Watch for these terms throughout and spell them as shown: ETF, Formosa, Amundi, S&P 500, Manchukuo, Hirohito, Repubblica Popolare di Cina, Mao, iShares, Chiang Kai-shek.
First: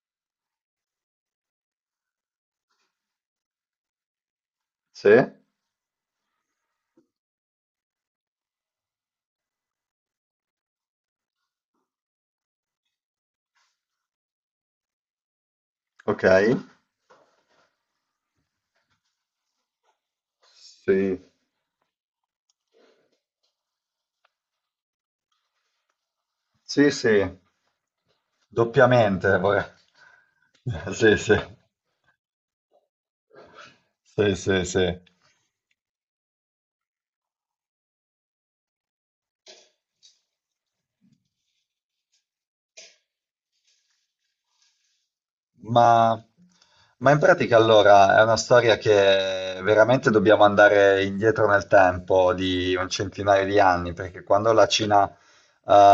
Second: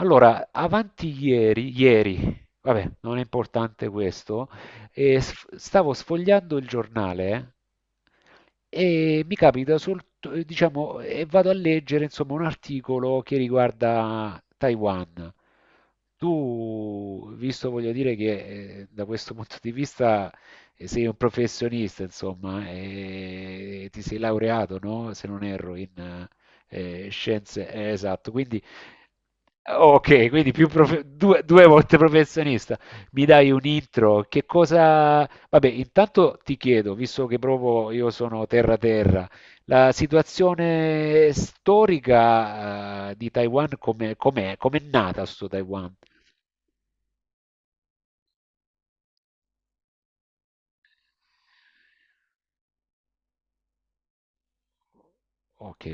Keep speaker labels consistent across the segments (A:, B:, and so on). A: Allora, avanti ieri, ieri, vabbè, non è importante questo,
B: Sì,
A: stavo sfogliando il giornale e mi capita diciamo, e vado a leggere, insomma, un articolo che riguarda Taiwan.
B: ok.
A: Tu, visto, voglio dire che da questo punto di vista sei un
B: Sì,
A: professionista, insomma, e ti sei laureato, no? Se non erro, in
B: sì, sì,
A: scienze, esatto, quindi...
B: doppiamente.
A: Ok, quindi
B: Sì, sì,
A: due volte professionista. Mi dai un intro?
B: sì,
A: Che
B: sì, sì.
A: cosa... Vabbè, intanto ti chiedo, visto che proprio io sono terra terra, la situazione storica, di Taiwan come com'è? Com'è nata sto Taiwan?
B: Ma, ma in pratica allora è una storia che veramente dobbiamo andare indietro nel tempo di un centinaio di anni, perché quando la Cina,
A: Ok,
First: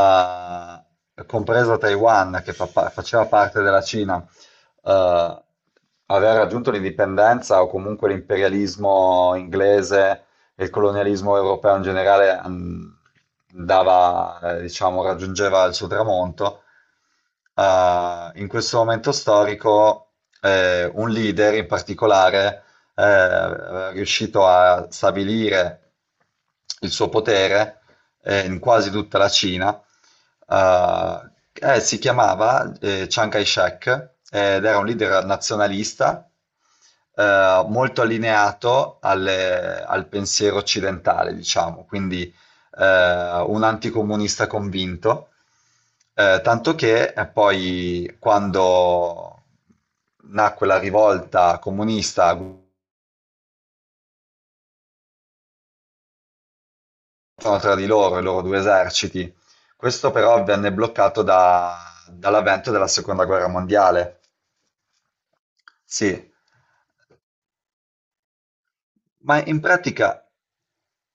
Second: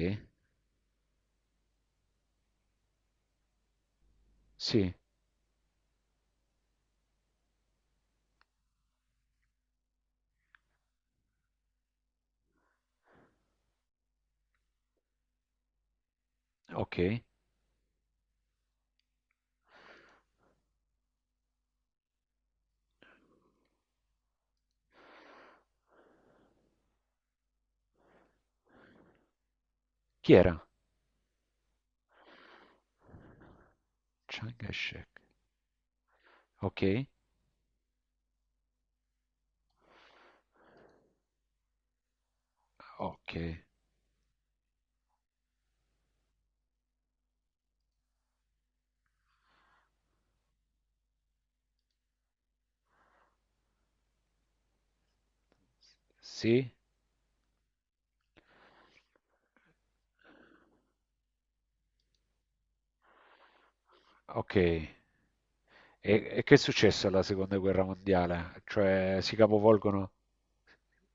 B: compresa Taiwan, che faceva parte della Cina,
A: sì,
B: eh, aveva raggiunto l'indipendenza o comunque l'imperialismo inglese e il colonialismo europeo in generale andava, diciamo, raggiungeva il suo tramonto.
A: ok.
B: In questo momento storico, un leader in particolare è riuscito a stabilire il suo potere in quasi tutta la Cina.
A: Chi era?
B: Si chiamava Chiang Kai-shek,
A: Chiang
B: ed era un
A: Kai-shek.
B: leader nazionalista,
A: Ok,
B: molto allineato al pensiero occidentale, diciamo, quindi
A: ok.
B: un anticomunista convinto. Tanto che poi quando nacque la rivolta comunista
A: Sì,
B: tra di loro, i loro due eserciti. Questo però venne bloccato dall'avvento della seconda guerra mondiale.
A: ok. E,
B: Sì,
A: e che è successo alla seconda guerra mondiale? Cioè, si
B: ma in pratica,
A: capovolgono.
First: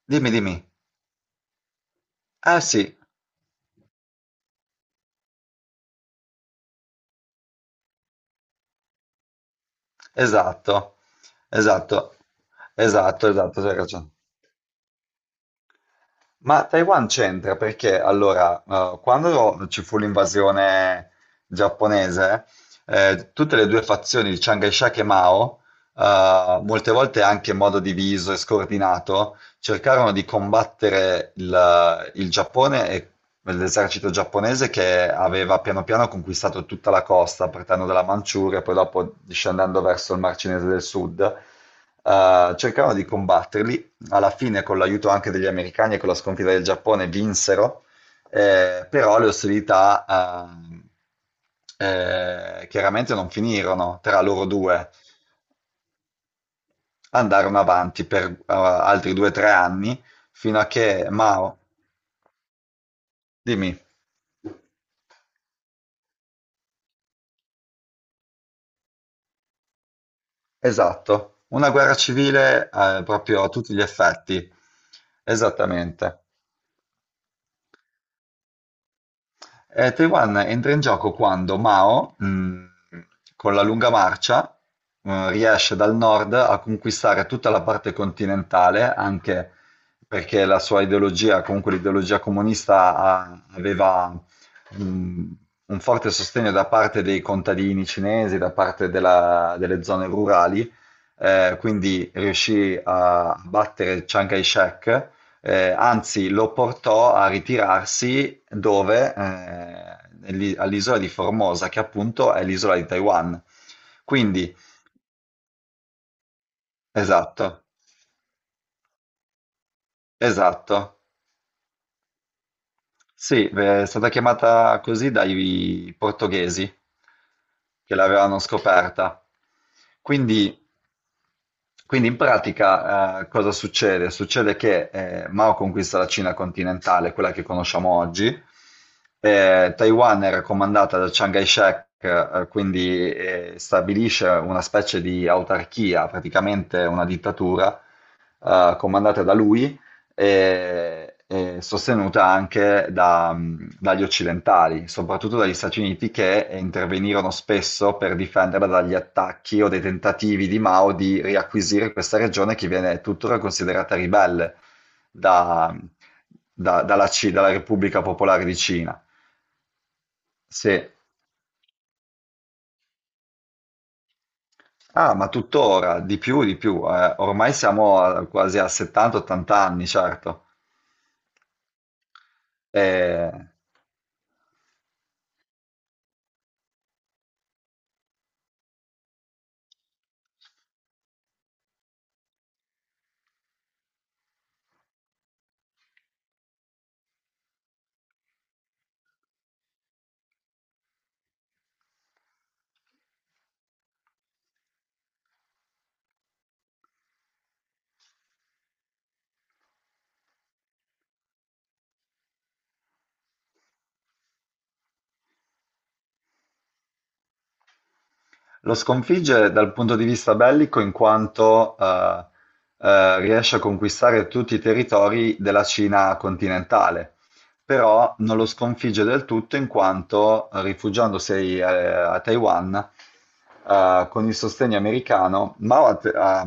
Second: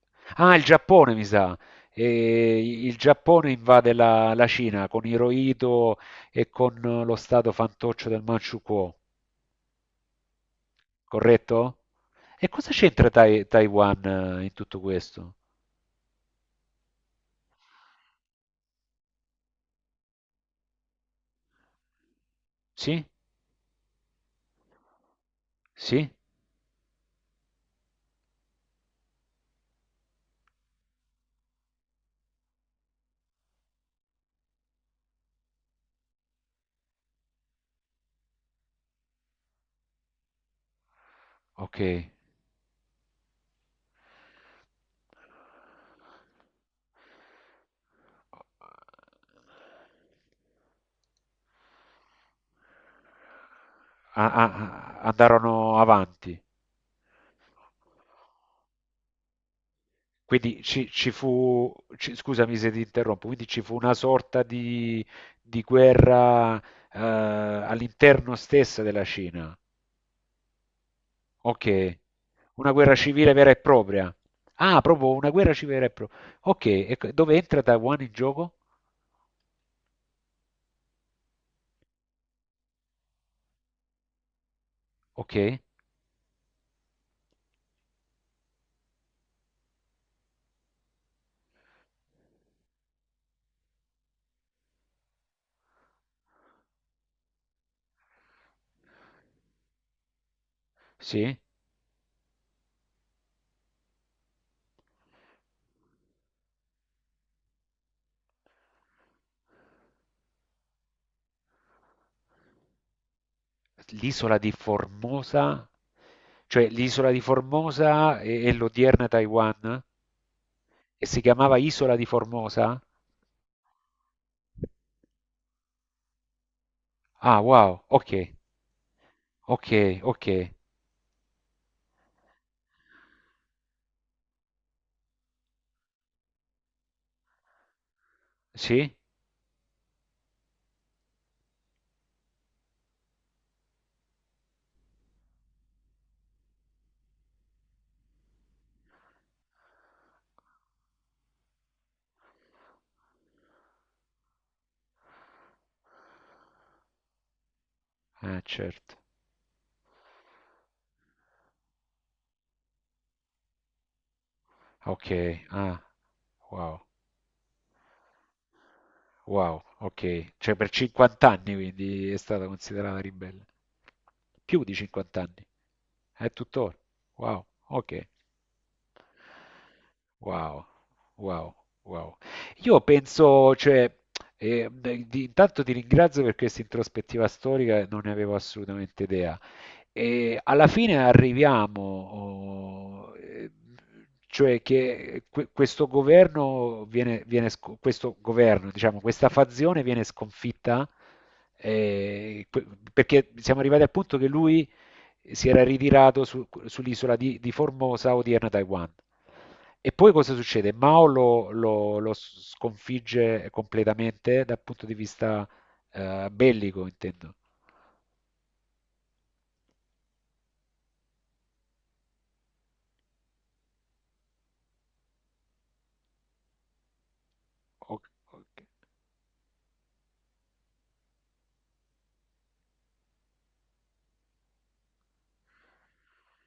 B: dimmi, dimmi.
A: Ah, il Giappone, mi sa. E
B: Ah
A: il
B: sì,
A: Giappone invade la Cina con Hirohito e con lo stato fantoccio del Manchukuo,
B: esatto,
A: corretto?
B: esatto,
A: E cosa c'entra
B: esatto, esatto, hai
A: Taiwan
B: ragione.
A: in tutto questo?
B: Ma Taiwan c'entra perché allora, quando ci fu l'invasione giapponese,
A: Sì?
B: tutte le due fazioni di Chiang Kai-shek e Mao,
A: Sì?
B: molte volte anche in modo diviso e scordinato, cercarono di combattere il Giappone e l'esercito giapponese che aveva piano piano conquistato tutta la costa, partendo dalla Manciuria e poi dopo discendendo verso il Mar Cinese del Sud.
A: Ok.
B: Cercarono di combatterli alla fine con l'aiuto anche degli americani e con la sconfitta del Giappone vinsero, però le ostilità chiaramente non finirono tra
A: Ah,
B: loro
A: ah,
B: due,
A: ah, andarono avanti.
B: andarono avanti per altri 2 o 3 anni fino
A: Quindi
B: a che Mao,
A: scusami se ti interrompo, quindi ci fu
B: dimmi,
A: una sorta di guerra all'interno stessa della Cina.
B: esatto, una guerra
A: Okay.
B: civile
A: Una guerra civile
B: proprio a
A: vera e
B: tutti gli
A: propria.
B: effetti,
A: Ah, proprio una guerra civile vera e propria.
B: esattamente.
A: Okay, e c dove entra Taiwan in gioco?
B: Taiwan entra in gioco quando Mao, con la lunga marcia,
A: Okay,
B: riesce dal nord a conquistare tutta la parte continentale, anche perché la sua ideologia, comunque l'ideologia comunista, aveva mh, un forte sostegno da parte dei contadini cinesi, da parte delle zone rurali,
A: sì.
B: quindi riuscì a battere Chiang Kai-shek, anzi, lo portò a ritirarsi dove? All'isola di Formosa, che appunto è l'isola di Taiwan.
A: L'isola di
B: Quindi,
A: Formosa, cioè l'isola di
B: esatto,
A: Formosa è l'odierna Taiwan?
B: esatto.
A: E si chiamava Isola di Formosa?
B: Sì, beh, è stata chiamata così dai portoghesi
A: Ah, wow,
B: che
A: okay,
B: l'avevano scoperta.
A: okay, okay.
B: Quindi, quindi in pratica, cosa succede? Succede che Mao conquista la Cina continentale, quella che conosciamo oggi.
A: Sì?
B: Taiwan era comandata da Chiang Kai-shek, quindi stabilisce una specie di autarchia, praticamente una dittatura comandata da lui e sostenuta anche dagli occidentali, soprattutto dagli Stati Uniti che intervenirono spesso per
A: Ah,
B: difenderla dagli
A: certo.
B: attacchi o dei tentativi di Mao di riacquisire questa regione che viene tuttora considerata ribelle
A: Okay,
B: da-
A: ah, wow.
B: dalla Repubblica Popolare di Cina.
A: Wow, ok. Cioè per
B: Sì.
A: 50 anni quindi è stata considerata ribelle. Più di
B: Ah,
A: 50
B: ma
A: anni.
B: tuttora, di
A: È
B: più, di
A: tuttora.
B: più.
A: Wow,
B: Ormai
A: ok.
B: quasi a 70-80 anni, certo.
A: Wow, wow, wow. Io
B: Eh,
A: penso, cioè, beh, intanto ti ringrazio per questa introspettiva storica, non ne avevo assolutamente idea. E alla fine arriviamo, oh, cioè che questo governo viene, questo governo, diciamo, questa fazione viene sconfitta eh, que- perché siamo arrivati al punto che lui si era ritirato sull'isola di Formosa, odierna Taiwan. E poi cosa succede? Mao lo sconfigge completamente dal punto di vista bellico, intendo.
B: Lo sconfigge dal punto di vista bellico in quanto riesce a conquistare tutti i territori della Cina continentale,
A: Ok,
B: però non
A: ok.
B: lo sconfigge del tutto in quanto rifugiandosi a Taiwan con il sostegno americano, Mao ha, te- ha-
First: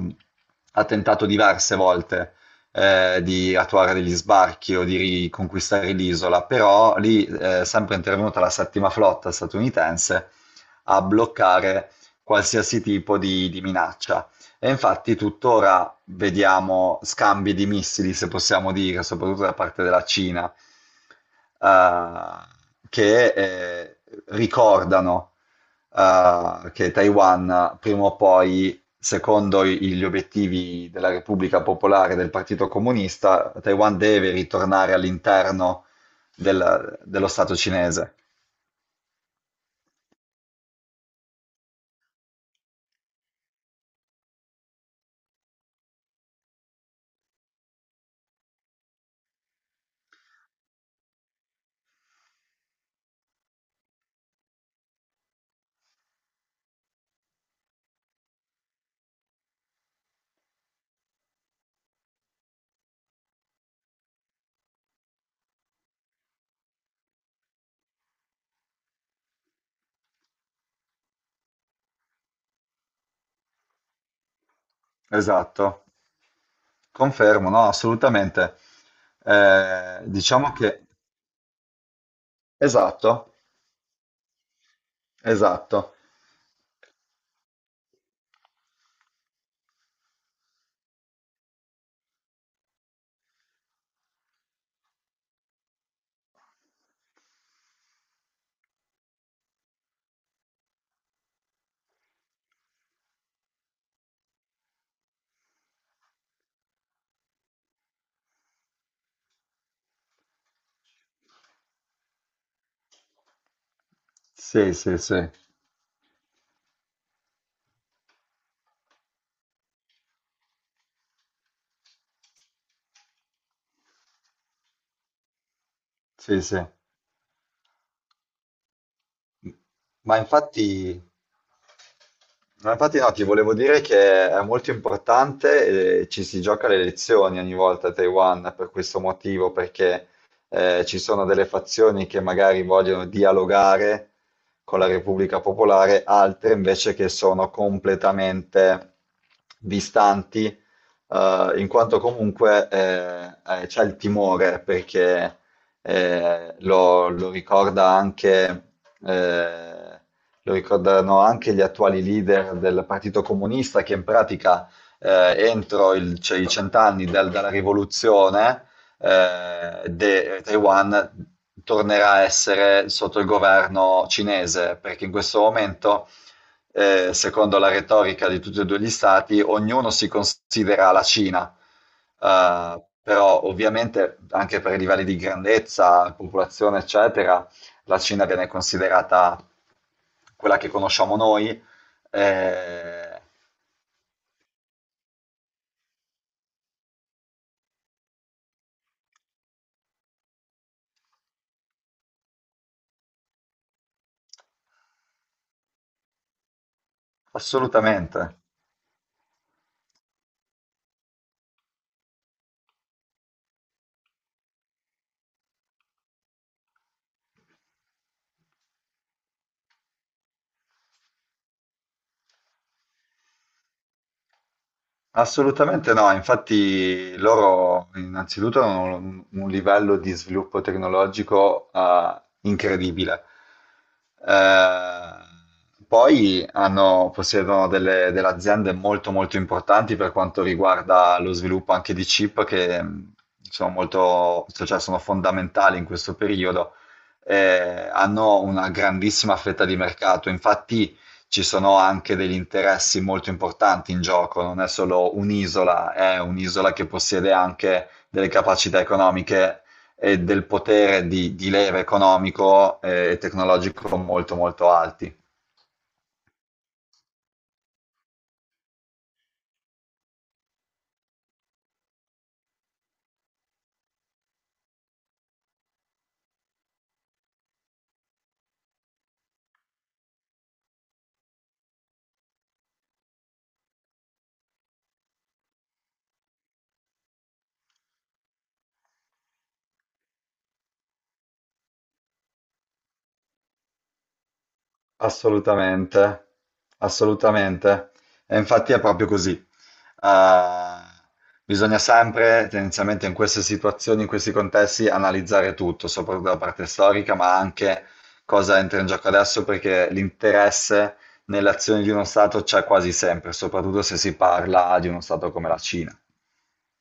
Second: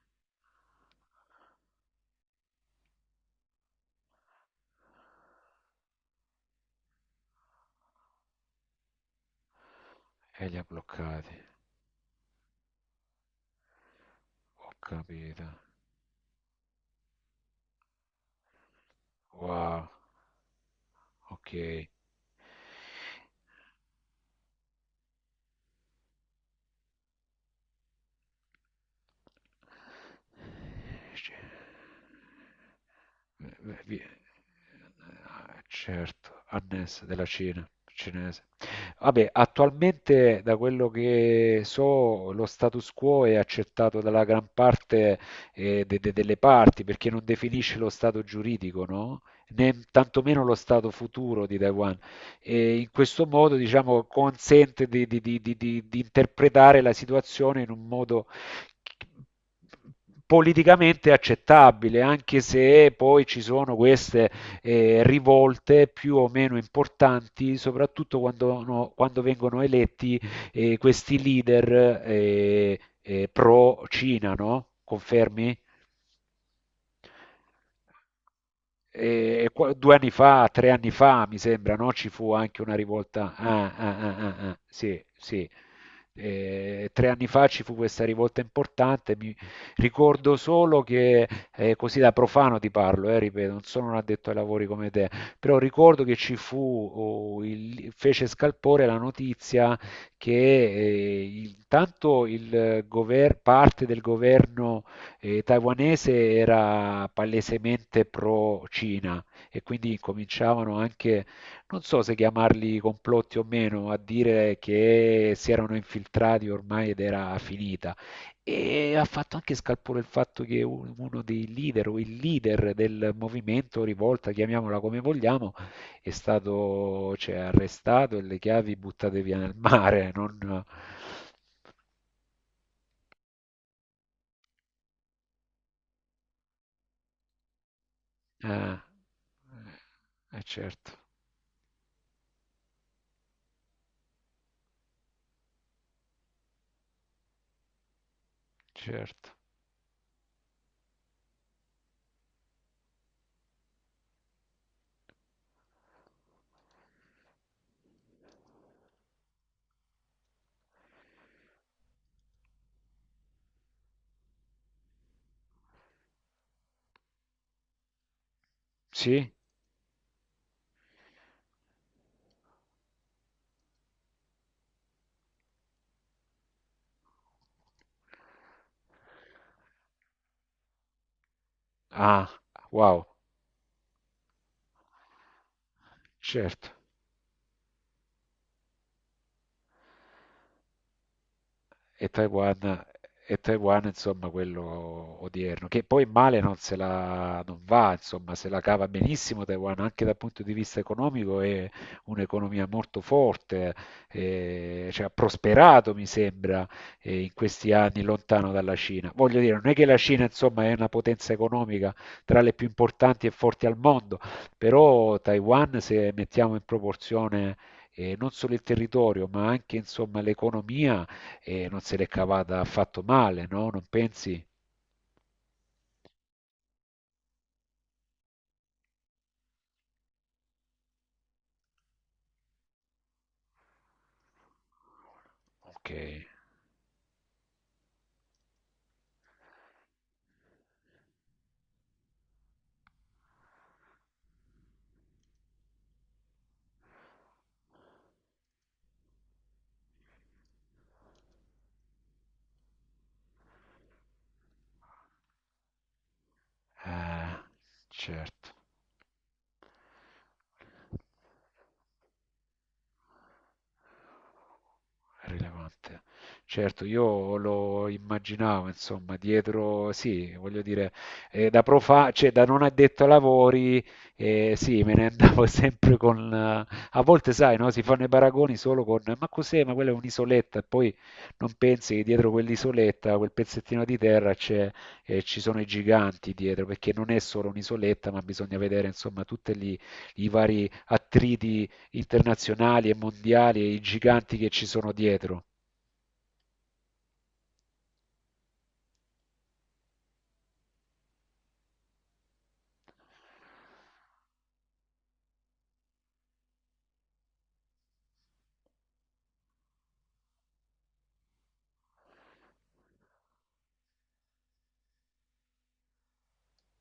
B: ha tentato diverse volte di attuare degli sbarchi o di riconquistare l'isola, però lì sempre è intervenuta la settima flotta statunitense
A: E li ha
B: a
A: bloccati,
B: bloccare qualsiasi tipo di minaccia. E
A: ho
B: infatti
A: capito.
B: tuttora vediamo scambi di missili, se possiamo dire, soprattutto da parte
A: Wow,
B: della Cina,
A: ok.
B: eh, che ricordano che Taiwan prima o poi, secondo gli obiettivi della
A: Cioè,
B: Repubblica Popolare e del Partito Comunista,
A: Eh, eh,
B: Taiwan
A: vi-
B: deve
A: eh,
B: ritornare all'interno
A: certo, Annes della
B: dello Stato
A: Cina,
B: cinese.
A: cinese. Vabbè, attualmente da quello che so, lo status quo è accettato dalla gran parte delle parti perché non definisce lo stato giuridico, no? Né tantomeno lo stato futuro di Taiwan. E in questo modo, diciamo, consente di interpretare la situazione in un modo politicamente accettabile, anche se poi ci sono queste rivolte più o meno importanti, soprattutto quando, quando vengono eletti questi leader pro-Cina, no? Confermi?
B: Esatto. Confermo, no, assolutamente.
A: Due
B: Eh,
A: anni fa,
B: diciamo
A: tre
B: che...
A: anni fa, mi sembra, no? Ci fu anche una
B: Esatto,
A: rivolta. Ah, ah, ah, ah, ah, sì, sì.
B: esatto.
A: 3 anni fa ci fu questa rivolta importante. Mi ricordo solo che, così da profano ti parlo, ripeto, non sono un addetto ai lavori come te, però ricordo che ci fu, oh, fece scalpore la notizia che tanto il parte del governo e taiwanese era palesemente pro-Cina e quindi cominciavano anche, non so se chiamarli complotti o meno, a dire
B: Sì, sì, sì,
A: che si erano infiltrati ormai ed era finita. E ha fatto anche scalpore il fatto che uno dei leader o il leader del movimento rivolta, chiamiamola come vogliamo, è
B: sì, sì.
A: stato, cioè, arrestato e le chiavi buttate via nel mare.
B: Ma
A: Non,
B: infatti... No, infatti no, ti volevo dire che è molto importante, ci si gioca le elezioni ogni volta a Taiwan per
A: eh,
B: questo motivo, perché ci
A: certo.
B: sono delle fazioni che magari vogliono dialogare con la Repubblica Popolare, altre invece che sono completamente
A: Certo.
B: distanti, in quanto comunque c'è il timore, perché lo ricorda anche... eh, lo ricordano anche gli attuali leader del Partito Comunista che in pratica entro cioè, i cent'anni dalla rivoluzione
A: Sì?
B: Taiwan tornerà a essere sotto il governo cinese, perché in questo momento, secondo la retorica di tutti e due gli stati, ognuno si considera la Cina.
A: Ah,
B: Eh,
A: wow,
B: però ovviamente anche per i livelli di grandezza,
A: certo.
B: popolazione, eccetera, la Cina viene considerata quella che conosciamo noi,
A: e Taiwan,
B: eh,
A: e Taiwan, insomma, quello odierno, che poi male non se la non va, insomma, se la cava benissimo Taiwan, anche dal punto di vista economico è un'economia molto forte, cioè, ha prosperato, mi sembra, in questi anni
B: assolutamente.
A: lontano dalla Cina. Voglio dire, non è che la Cina, insomma, è una potenza economica tra le più importanti e forti al mondo, però Taiwan, se mettiamo in proporzione non solo il territorio, ma anche insomma l'economia, e non se l'è cavata affatto male, no? Non pensi?
B: Assolutamente no, infatti loro innanzitutto hanno un livello di sviluppo tecnologico incredibile. Eh,
A: Ok,
B: poi possiedono delle aziende molto molto importanti per quanto riguarda lo sviluppo anche di chip che sono molto, cioè sono fondamentali in questo periodo. Hanno una grandissima fetta di mercato, infatti ci sono anche degli interessi molto importanti in gioco, non è solo un'isola, è un'isola che possiede anche delle
A: certo.
B: capacità economiche e del potere di leva economico e tecnologico molto molto alti.
A: Rilevante. Certo, io lo immaginavo, insomma, dietro, sì, voglio dire, cioè da non addetto ai lavori, sì, me ne andavo sempre con... a volte, sai, no, si fanno i paragoni solo con, ma cos'è, ma quella è un'isoletta, e poi non pensi che dietro quell'isoletta, quel pezzettino di terra, c'è e ci sono i giganti dietro, perché non è solo un'isoletta, ma bisogna vedere insomma tutti i vari attriti internazionali e mondiali e i giganti che ci sono dietro.
B: Assolutamente, assolutamente. E infatti è proprio così. Eh, bisogna sempre, tendenzialmente in queste situazioni, in questi contesti, analizzare tutto, soprattutto la parte storica, ma anche cosa entra in gioco adesso, perché l'interesse nelle azioni di uno Stato c'è quasi sempre, soprattutto se si parla di uno Stato come la Cina.